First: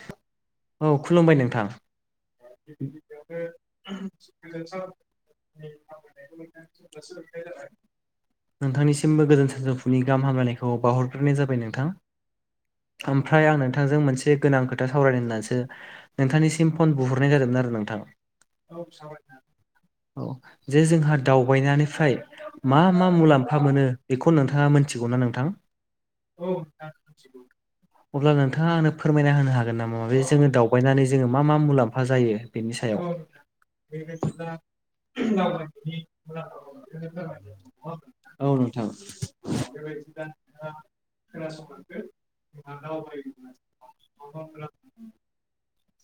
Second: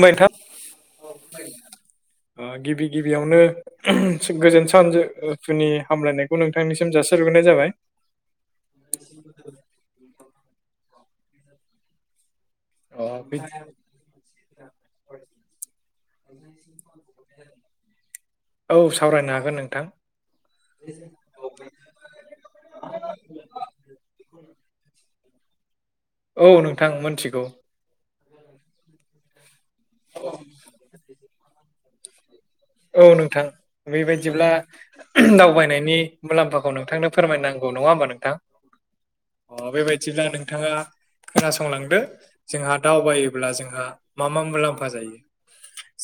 खुलुमबाय नोंथां औ खुलुमबाय नोंथां। गिबि गिबियावनो गोजोन सानजौफुनि हामलायनायखौ नोंथांनिसिम जासारग्रोनाय जाबाय। नोंथांनिसिमबो गोजोन सानजौफुनि गाहाम हामलायनायखौ बावहरग्रोनाय जाबाय नोंथां। अ ओमफ्राय आं नोंथांजों मोनसे गोनां खोथा सावरायनो होननानैसो नोंथांनिसिम फन बुहरनाय जादोंमोन आरो नोंथां औ सावरायनो हागोन नोंथां औ जे जोंहा दावबायनायनिफ्राय मा मा मुलाम्फा मोनो बेखौ नोंथाङा मोनथिगौना नोंथां। औ नोंथां मोनथिगौ। अब्ला नोंथाङा आंनो फोरमायना होनो हागोन नामा मे जोङो दावबायनानै जोङो मा मा मुलाम्फा जायो। बेनि सायाव औ नोंथां बेबायाददिब्ला दावबायनायनि मुलाम्फाखौ नोंथांनो फोरमायनांगौ नङा होमबा नोंथां औ नोंथां अ बेबायदिब्ला नोंथाङा खोनासंलांदो जोंहा दावबायोब्ला जोंहा मा मा मुलाम्फा जायो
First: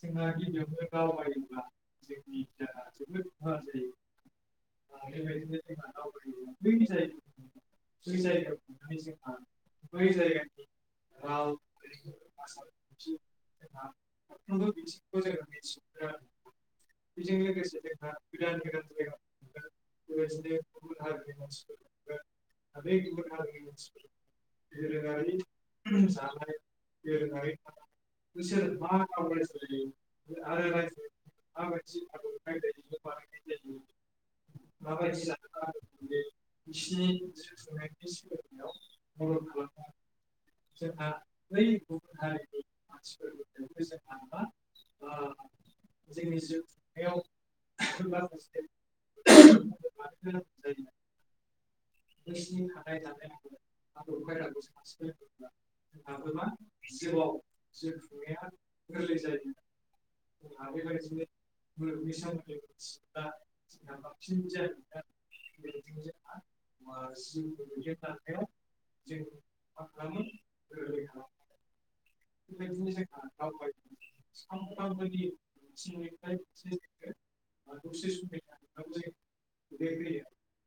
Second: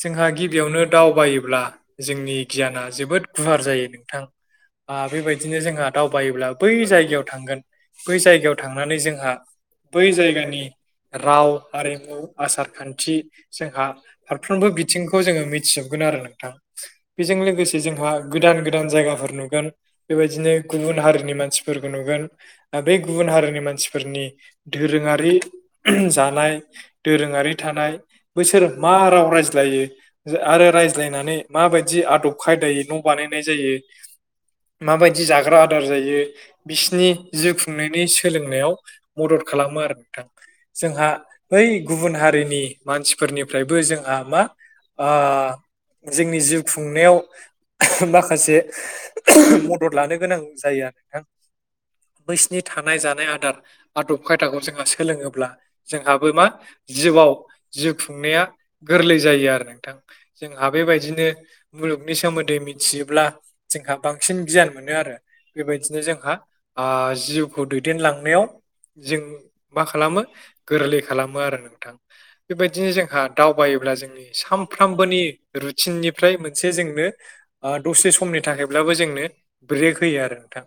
जोंहा गिबियावनो दावबायोब्ला जोंनि गियाना जोबोद गुवार जायो नोंथां। बेबायदिनो जोंहा दावबायोब्ला बै जायगायाव थांगोन बै जायगायाव थां‌ थांनानै जोंहा बै जायगानि राव हारिमु आसार खान्थि जोंहा फारफ्रोमबो बिथिंखौ जोङो मिथि गोन आरो। नोंथां। बेजों लोगोसे जोंहा गोदान गोदान जायगाफोर नुगोन बेबायदिनो गुबुन हारिनि मानसि फोरखौ नुगोन बेै गुबुन हारिनि मानसिफोरनि दोरोङारि जानाय दोरोङारि थानाय बोसोर मा राव रायज्लायो आरो रायज्ला नानै माबायदि आदब खायदायै न' बानायनाय जायो। माबायदि जाग्रा आदार जायो। बिसिनि जिउ खुंनायनि सोलोंनायाव मदद खालामो आरो नोंथां। जोंहा बै गुबुन हारिनि मानसिफोरनिफ्रायबो जोंहा मा आ जोंनि जिउ खुंनायाव माखासे [inaudible] मदद लानो गोनां जायो आरो हा। बैसनि थानाय जानाय आदार आदब खायदाखौ जोंहा सोलोङोब्ला जोंहाबो मा जिउआव जिउ खुंनाया गोरलै जायो आरो नोंथां। जोंहा बेबायदिनो मुलुगनि सोमोन्दै मिथियोब्ला जोंहा बांसिन गियान मोनो आरो। बेबायदिनो जोंहा आ जिउखौ दैदेनलांनायाव जों मा खालामो गोरलै खालामो आरो नोंथां बेबायदिनो जोंहा। दावबायोब्ला जोंनि सानफ्रामबोनि रुथिननिफ्राय मोनसे जोंनो आ दसे समनि थाखायब्लाबो जोंनो ब्रेक होयो आरो नोंथां।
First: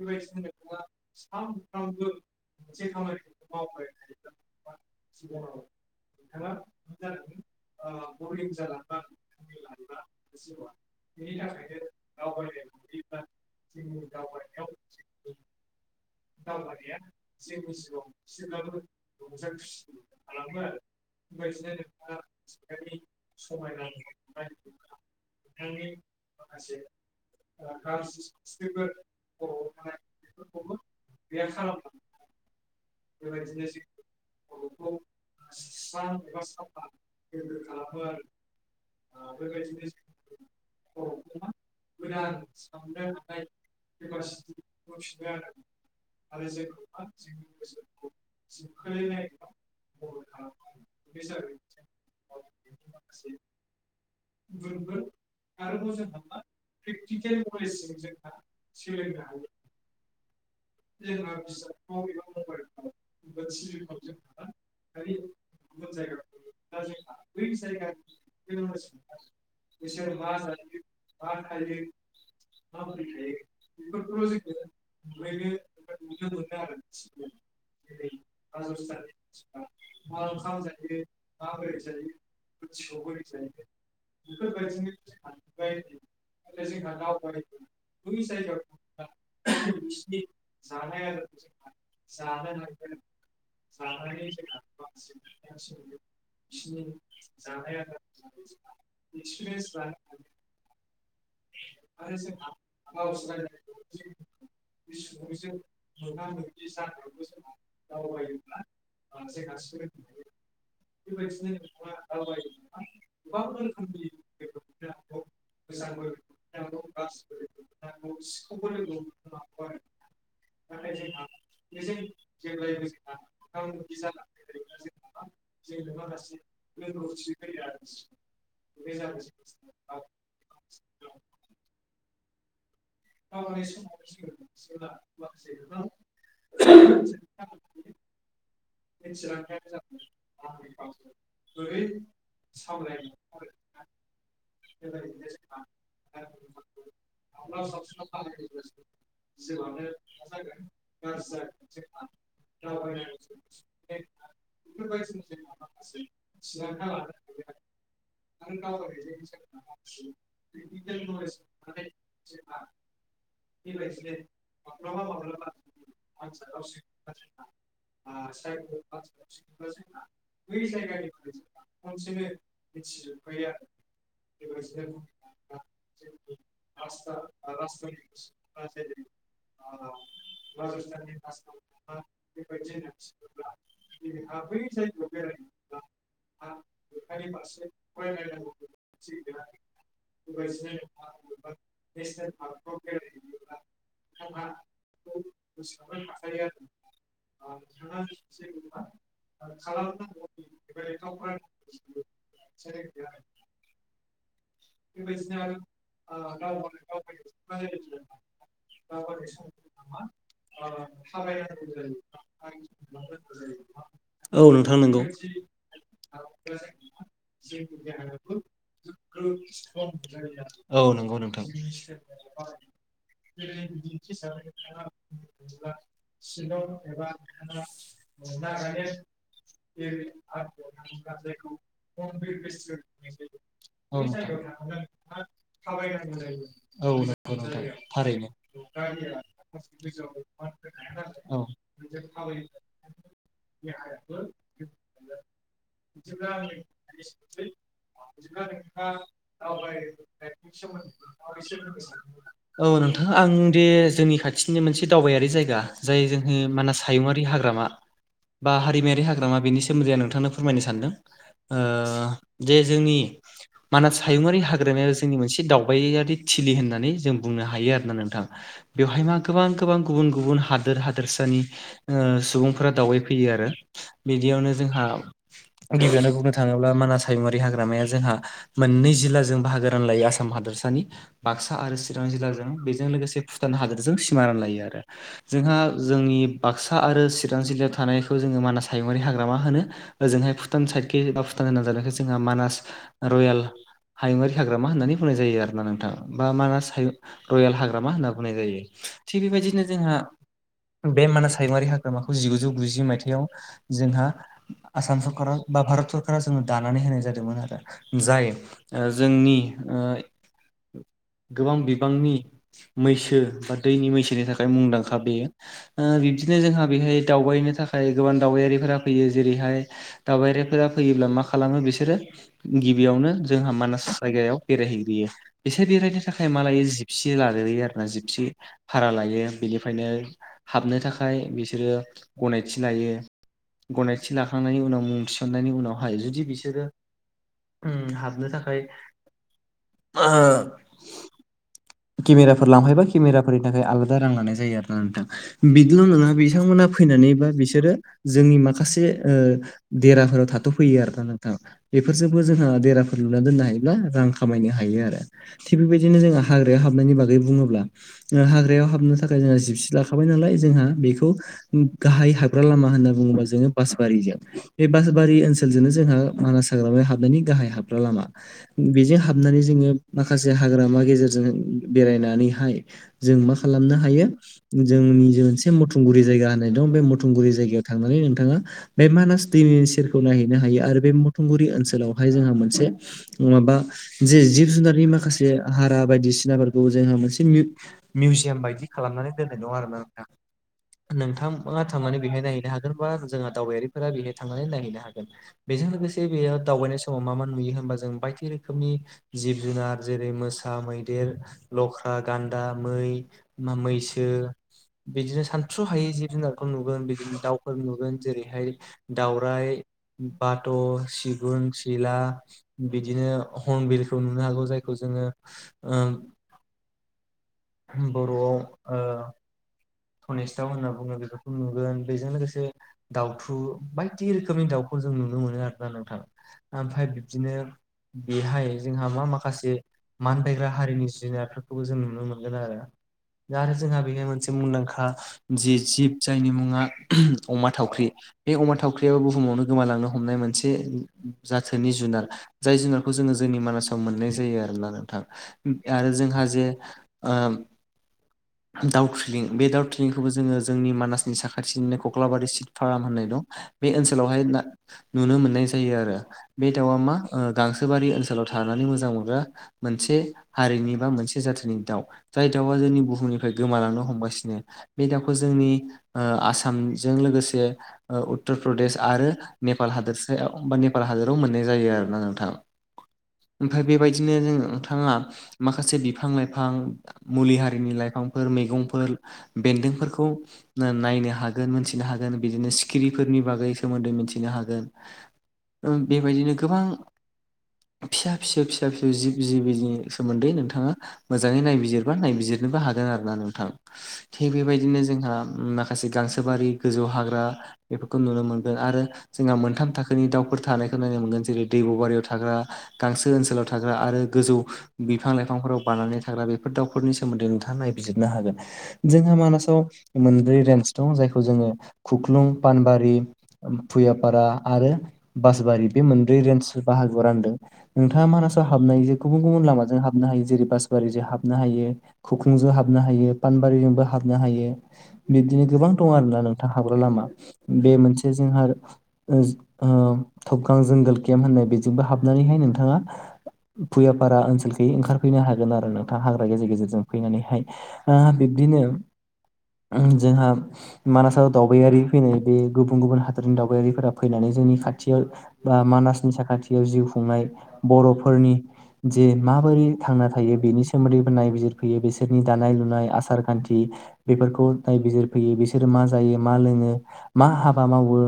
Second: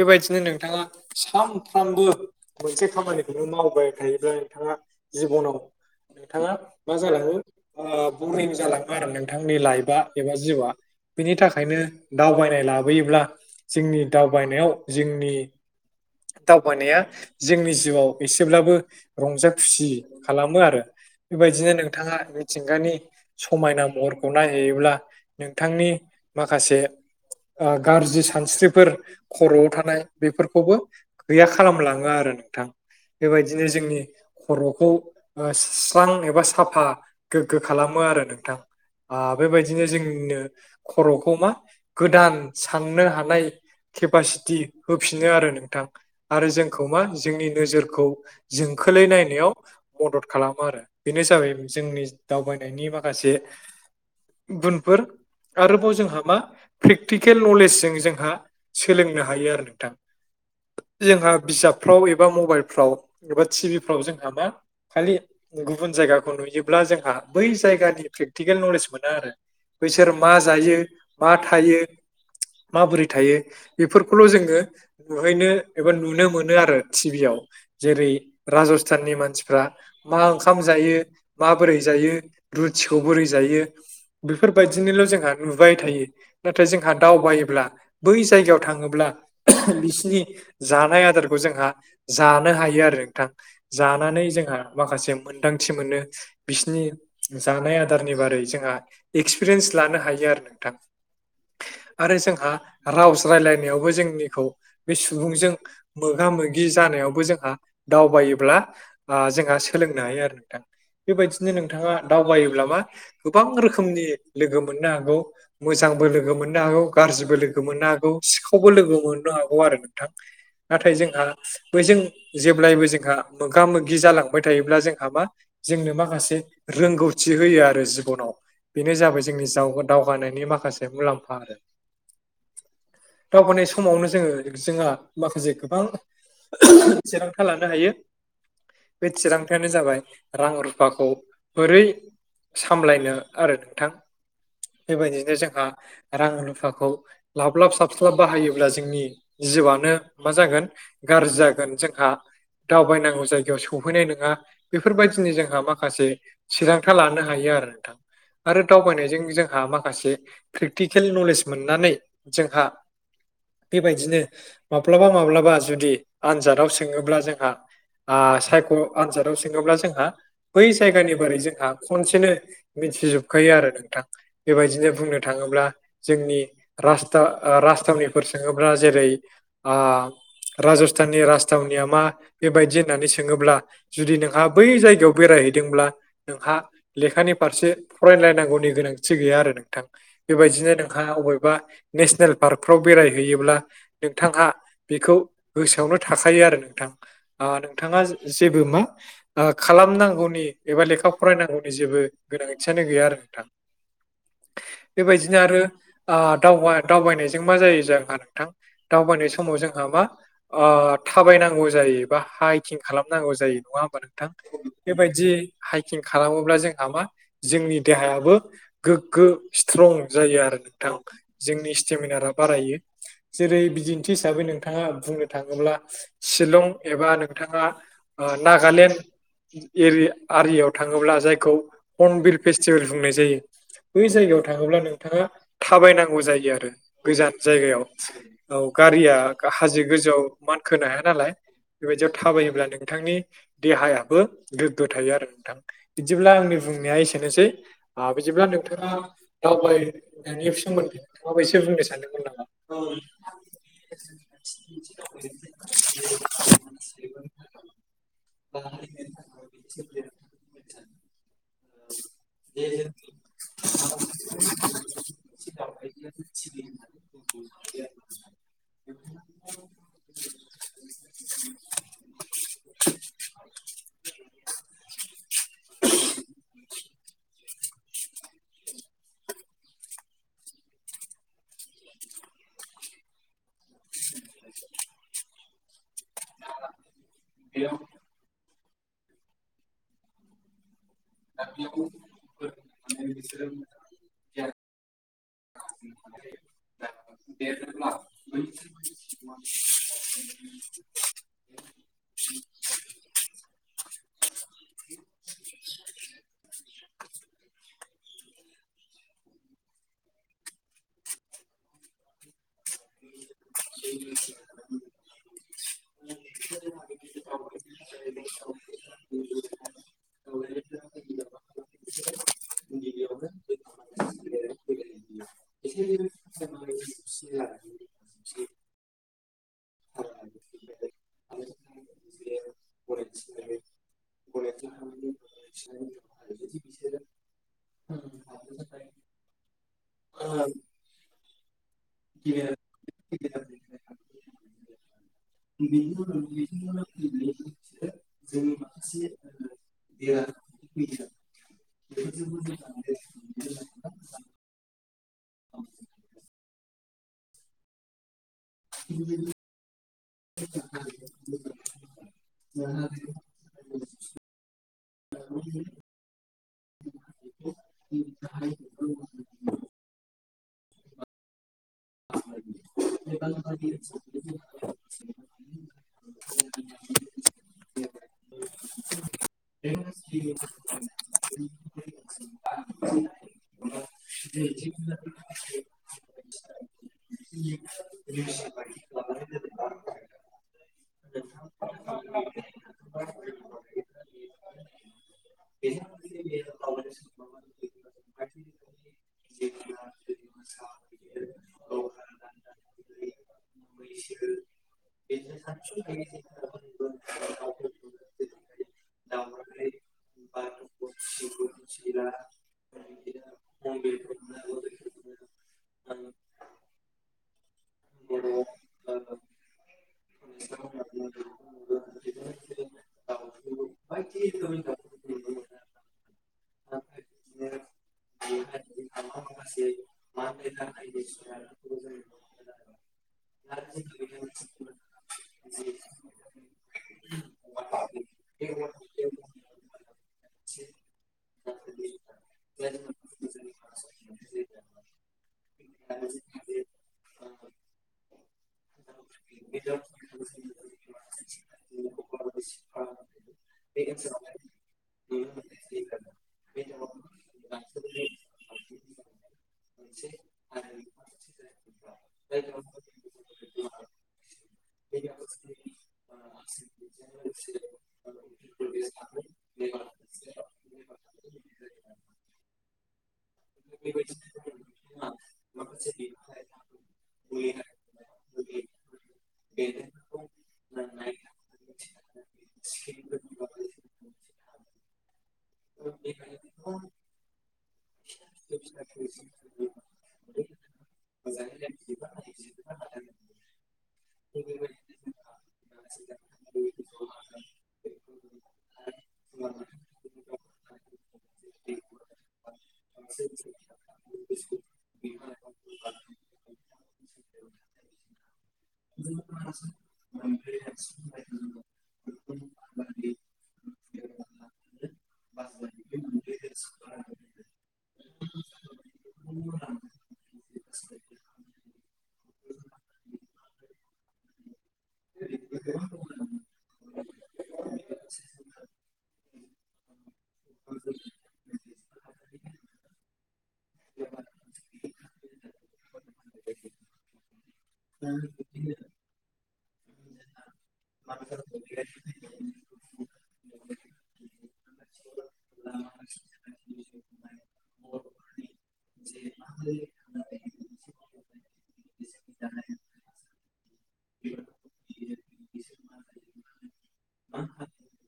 बेबायदिनो नोंथाङा सानफ्रामबो मोनसे खामानिखौनो मावबाय थायोब्ला नोंथाङा जिबनाव नोंथाङा मा जालाङो ओ बरिं जालाङो आरो नोंथांनि लाइफ बा एबा जिउआ बेनि थाखायनो दावबायनाय लाबोयोब्ला जोंनि दावबायनायाव जोंनि दावबायानाया जोंनि जिउआव एसेब्लाबो रंजा खुसि खालामो आरो बेबायदिनो नोंथाङा मिथिंगानि समायना महरखौ नायहैयोब्ला नोंथांनि माखासे ओ गाज्रि सानस्रिफोर खर'आव थानाय बेफोरखौबो गैया खालामलाङो आरो नोंथां। बेबायदिनो जोंनि खर'खौ ओ स सालां एबा साफा गोग्गो खालामो आरो नोंथां। आ बेबायदिनो जोंनो खर'खौ मा गोदान साननो हानाय केपासिटि होफिनो आरो नोंथां। आरो जोंखौ मा जोंनि नोजोरखौ जोंखोलै नायनायाव मदद खालामो आरो बेनो जाबाय जोंनि दावबायनायनि बा माखासे गुनफोर। आरोबाव जोंहा मा प्रेक्टिकेल नलेजजों जोंहा सोलोंनो हायो आरो नोंथां। जोंहा बिजाबफ्राव एबा मबाइलफ्राव एबा टिभिफ्राव जोंहा मा। खालि गुबुन जायगाखौ नुयोब्ला जोंहा बै जायगानिफ्रि टिकेल नलेज मोना आरो बैसोर मा जायो मा थायो। माबोरै थायो बेफोरखौल' जोङो नुहैनो एबा नुनो मोनो आरो टिभि आयाव। जेरै' राजस्थाननि मानसिफ्रा मा ओंखाम जायो माबोरै जायो। रुत्सखौ बोरै जायो। बेफोरबायदिनोल' जोंहा नुबाय थायो नाथाय जोंहा दावबायोब्ला बै जायगायाव थाङोब्ला बिसिनि जानाय आदारखौ जोंहा जानो हायो आरो नोंथां। जानानै जोंहा माखासे मोनदांथि मोनो बिसिनि जानाय आदारनि बारै जोंहा एक्सपिरियेन्स लानो हायो आरो नोंथां। आरो जोंहा रावज रायलायनायावबो जोंनिखौ बे सुबुंजों मोगा मोगि जानायावबो जोंहा दावबायोब्ला आ जोंहा सोलोंनो हायो आरो नोंथां। बेबायदिनो नोंथाङा। दावबायोब्ला मा गोबां रोखोमनि लोगो मोननो हागौ। मोजांबो लोगो मोननो हागौ। गाज्रिबो लोगो मोननो हागौ। सिखावबो लोगो मोननो हागौ। आरो नोंथां। नाथाय जोंहा बैजों जेब्लायबो जोंहा मोगा मोगि जालांबाय थायोब्ला जोंहा मा जोंनो माखासे रोंगौथि होयो आरो। जिबनाव बेनो जाबाय जोंनि जावगोन दावगानायनि माखासे मुलाम्फा आरो। [inaudible] दावबायानाय समावनो जोङो जोंहा माखासे गोबां थिरांथा लानो हायो बे थिरांथायानो जाबाय रां रुफाखौ बोरै सामलायनो आरो नोंथां बेबायदिनो जोंहा रां रुफाखौ लाब लाब साब बा बाहायोब्ला जोंनि जिउआनो मा जागोन गाज्रि जागोन जोंहा दावबायनांगौ जायगायाव सहैनाय नङा बेफोरबायदिनि जोंहा माखासे थिरांथा लानो नो ह आरो नोंथां आरो दावबायनायजों जोंहा माखासे प्रेक्टिकेल नलेज मोननानै जोंहा बेबायदिनो माब्लाबा माब्लाबा जुदि आनजादाव सोङोब्ला जोंहा सायख' आनजादाव सोङोब्ला जोंहा बै जायगानि बोरै जोंहा खनसेनो मिथिजोबखायो आरो नोंथां बेबायदिनो बुंनो थाङोब्ला जोंनि आाथावनिफोर सोङोब्ला जेरै राजस्थाननि राजथावनिया मा बेबायदि होननानै सोङोब्ला जुदि नोंहा बै जायगायाव बेरायहैदों फदोंब्ला नोंहा लेखानि फारसे फरायलायनांगौनि गोनांथि गैया आरो नोंथां बेबायदिनो नोंहा अबेबा नेसनेल पार्कफ्राव बेरायहैयोब्ला नोंथांहा बेखौ गोसोआवनो थाखायो आरो नोंथां नोंथाङा जेबो मा खालामनांगौनि एबा लेखा फरायनांगौनि जेबो गोनांथियानो गैया आरो नोंथां बेबायदिनो आरो दाव दावबायनायसै मा ज जहा नोंथां दावनाय समाव जोंहा मा थाबायनांगौ जायो बा हाइकं खालामनांगौ जायो नङा हबा नोंथां औ नोंथां नंगौ बेबायदि हाइकं खालामोब्ला जोंहा मा जोंनि देहायाबो गोग्गो स्ट्रं जायो औ आरो नंगौ नोंथां जोंनि बारायो जेरै बिदिन्थि हिसाबै नोंथाङा बुंनो थाङोब्ला शिलं एबा नोंथाङा नागालेण्डरि आरियाव थाङोब्ला जायखौ पर्नबिल फेस्टिभेल बुंनाय जायो औ बै नोंथां जायगायाव थाङोब्ला नोंथाङा थाबायनांगौ जायो आरो औ नंगौ गोजान नोंथां जायगायाव थारैनो औ गारिया हाजो गोजौआव मानखोनो हाया नालाय औ बेबायदियाव थाबायोब्ला नोंथांनि देहायाबो गोग्गो थायो आरो नोंथां बिदिब्ला आंनि बुंनाया एसेनोसै बिदिब्ला नोंथाङा दावबायनायनि सोम मोन्दों औ नोंथां आं दे जोंनि खाथिनि मोनसे दावबायारि जायगा जाय जोंङो मानास हायुंङारि हाग्रामा बा हारिमायारि हाग्रामा बेनि सोमोन्दै आं नोंथांनो फोरमायनो सानदों जे जोंनि मानास हायुङारि हाग्रामाया जोंनि मोनसे दावबायारि लि होननानै जों बुंनो हायो आरो ना नोंथां बेवहाय मा गोबां गोबां गुबुन गुबुन हादोर हादोरसानि सुबुंफोरा दावबायफैयो आरो बिदियावनो जोंहा गिबियावनो बुंनो थाङोब्ला मानास हायमुआारि हाग्रामाया जोंहा मोननै जिल्लाजों बाहागो रानलायो आसाम हादोरसानि बाक्सा आरो चिरां जिल्लाजों बेजों लोगोसे भुटान हादोरजों सिमा रान लायो आरो जोंहा जोंनि बाक्सा आरो चिरां जिल्लायाव थानायखौ जोङो मानास हायुंङरारि हाग्रामा होनो ओजोंहाय भुटान साइदख बा भुटान होनां जानायखाय जोंहा मानास रयेल हायुङारि हाग्रामा होननानै बुंनाय जायो आर ना नोंथाङा बा मानास रयेल हाग्रामा होनना बुंनाय जायो थिग बेबायदिनो जोंहा बे मानास हायुङारि हाग्रामाखौ जिगुजौ गुजि मायथाइयाव जोंहा आसाम सरका बा भारत सरकारा जोङो दानानै होनाय जादोंमोन आरो जाय जोंनि गोबां बिबांनि मैसो बा दैनि मैसोनि थाखाय मुंदांखा बेयो बिब्दिनो जोंहा बेहाय दावबायनो थाखाय गोबां दावबायारिफोरा फैयो जेरैहाय दावबायारिफोरा फैयोब्ला मा खालामो बिसोरो गिबियावनो जोंहा मानास जायगायाव बेरायहैग्रयो बिसोर बेरायनो थाखाय मालाय जि जिपसि लाग्रोयो आरोना जिपसि भारा लायो बेनिफ्रायनो हाबनो थाखाय बिसोरो गनायथि लायो गनायथि लाखांनायनि उनाव मुं थिसन्नायनि उनावहाय जुदि बिसोरो ओ हाबनो थाखाय [unintelligible] केमेराफोर लांफायोबा केमेराफोरनि थाखाय आलादा रां लानाय जायो आरोना नोंथां बिदिल' नङा बिथांमोना फैनानै बा बिसोरो जोंनि माखासे ओ देराफोराव थाथ'फैयो आरोना नोंथां बेफोरजोंबो जोंहा देराफोर लुना दोननो हायोब्ला रां खामायनो हायो आरो थिग बेबायदिनो जोंहा हाग्रायाव हाबनायनि बागै बुङोब्ला हाग्रायाव हाबनो थाखाय जोंहा जिबसि लाखाबाय नालाय जोंहा बेखौ गाहाय हाबग्रा लामा होनना बुङोबा जोङो बासबारिजों बे बासबारि ओनसोलजोंनो जोंहा मानास हाग्रामायाव हाबनायनि गाहाय हाबग्रा लामा बेजों हाबनानै जोङो माखासे हाग्रामा गेजेरजों बेरायनानैहाय जों मा खालामनो हायो जोंनि जे मोनसे मथुंगुरि जायगा होननाय दं बे मथुंगुरि जायगायाव थांनानै नोंथाङा बे मानास दैनि सेरखौ नायहैनो हायो आरो बे मथुंगुरि ओनसोलावहाय जोंहा मोनसे माबा जे जिब जुनारनि माखासे हारा [unintelligible] सिनाफोरखौबो जोंहा मोनसे मिउजियाम बायदि खालामनानै दोननाय दङ आरोना नोंथां नोंथांङा थांनानै बेहाय नायहैनो हागोन बा जोंहा दावबायारिफोरा बेहाय थांनानै नायहैनो हागोन बेजों लोगोसे बेयो दावबायनाय समाव मा मा नुयो होनबा जों बायदि रोखोमनि जिब जुनार जेरै मोसा मै गिदेर लख्रा गान्दा मै मैसो बिदिनो सान स' हायै जिब जुनारखौ नुगोन बिदिनो दाउ फोर नुगोन जेरैहाय दावराइ बाथ' सिगुन सिला बिदिनो हर्नबिलखौ नुनो हागौ जायखौ जोङो बर'आव ओ धनेस दाउ होनना बुङो बेफोरखौ नुगोन बेजों लोगोसे दाउथु बायदि रोखोमनि दाउखौ जों नुनो मोनो आरोना नोंथां ओमफ्राय बिब्दिनो बेहाय जोंहा मा माखासे मानबायायग्रा हारिनि जुनारफोरखौबो जों नुनो मोनगोन आरो दा आरो जोंहा बेहाय मोनसे मुंदांखा जि जिब जायनि मुङा अमा थावख्रि बे अमा थावख्रियाबो बुहुमावनो गोमालांनो हमनाय मोनसे जाथोनि जुनार जाय जुनारखौ जोङो जोंनि मानासाव मोननाय जायो आरोना नोंथां आरो जोंहा जे ओ दाउ ट्रिलिं बे दाउ ट्रिलिंखौबो जोङो जोंनि मानासनि साखाथिनिनो कख्लाबारि सिट फार्म होननाय दं बे ओनसोलावहाय नुनो मोननाय जायो आरो बे दाउआ मा गांसोबारि ओनसोलाव थानानै मोजां मोनग्रा मोनसे हारिनि बा मोनसे जाथिनि दाउ जाय दाउआ जोंनि बुहुमनिफ्राय गोमालांनो हमगासिनो बे दाउखौ जोंनि ओ आसामजों लोगोसे उत्तर प्रदेश आरो नेपाल हादोरसायाव बा नेपाल हादोराव मोननाय जायो आरोना नोंथां ओमफ्राय बेबायदिनो जों नोंथाङा माखासे बिफां लाइफां मुलि हारिनि लाइफां फोर मैगंफोर बेन्दोंफोरखौ नायनो हागोन मोनथिनो हागोन बिदिनो सिखिरिफोरनि बागै सोमोन्दै मिथिनो हागोन बेबायदिनो गोबां फिसा फिसौ फिसा फिसौ जिब जिबिनि सोमोन्दै नोंथाङा मोजाङै नायबिजिरबा नायबिजिरनोबो हादों आरो ना नोंथां थिग बेबायदिनो जोंहा माखासे गांसोबारि गोजौ हाग्रा बेफोरखौ नुनो मोनगोन आरो। जोंहा मोनथाम थाखोनि दाउफोर थानायखौ नायनो मोनगोन जेरै दैब' बारियाव थाग्रा। गांसो ओनसोलाव थाग्रा आरो गोजौ बिफां लाइफांफोराव बानानै थाग्रा बेफोर दावफोरनि सोमोन्दै नोंथां ङा नायबिजिरनो हागोन। जोंहा मानासाव मोनब्रै रेन्स दं जायखौ जोङो खुख्लुं पानबारि। भुयापारा आरो बासबारि बे मोनब्रै रेन्ज बाहागोआव रानदों। नोंथाङा मानासाव हाबनाय जे गुबुन गुबुन लामाजों हाबनो हायो जेरै बासबारिजों हाबनो हायो। खुख्लुंजों हाबनो हायो पानबारिजोंबो हाबनो हायो। बिबदिनो गोबां दं आरोना नोंथां हाबग्रा लामा बे मोनसे जोंहा। ओ जो ओ थबगां जों गोल केम्प होननाय बेजोंबो हाबनानैहाय नोंथाङा। भुयापारा ओनसोलखि ओंखारफैनो हागोन आरो नोंथां हाग्रा गेजेर गेजेरजों। बिनिफाय ओ बिब्दिनो ओ जोंहा। मानासाव दावबायारि फैनाय बे गुबुन गुबुन हादरनि दावबायारिफोरा फैनानै जोंनि खाथियाव। बा मानासनि साखाथियाव जिउ खुंनाय बर'फोरनि जे माबोरै थांना। थायो बेनि सोमोन्दैबो नायबिजिरफैयो बिसोरनि दानाय लुनाय आसार खान्थि। बेफोरखौ नायबिजिरफैयो बिसोरो मा जायो मा लोङो मा हाबा मावो।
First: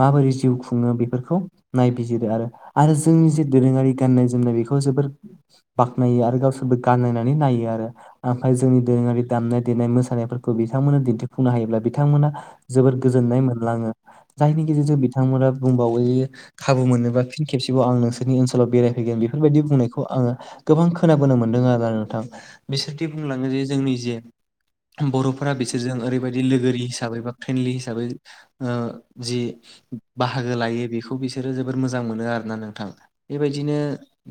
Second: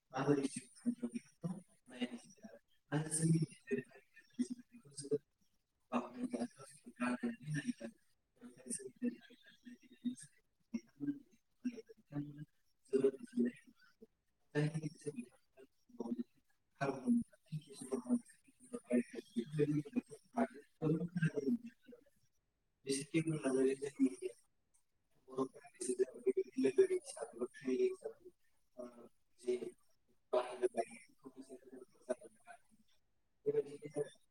माबोरै जिउ खुङो बेफोरखौ। नायबिजिरो आरो आरो जोंनि जे दोरोङारि गाननाय जोमनाय बेखौ जोबोर। बाख्नायो आरो गावसोरबो गाननायनानै नायो आरो। ओमफाय जोंनि दोरोङारि दामनाय देनाय मोसानायफोरखौ बिथांमोना दिन्थिफुंनो हायोब्ला बिथांमोना। जोबोद गोजोननाय मोनलाङो जायनि गेजेरजों बिथांमोना बुंबावो। खाबु मोनोबा फिन खेबसेबाव आं नोंसोरनि ओनसोलाव बेरायफैगोन बेफोरबायदि बुंनायखौ आङो। गोबां खोनाबोनो मोनदों आरो नोंथां बिसोरदि बुंलाङो जे जोंनि जे। बर'फोरा बिसोरजों ओरैबायदि लोगोरि हिसाबै बा फ्रेन्डलि हिसाबै। ओ जि। बाहागो लायो बेखौ बिसोरो जोबोद मोजां मोनो आरोना नोंथां बेबायदिनो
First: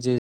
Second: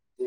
जे।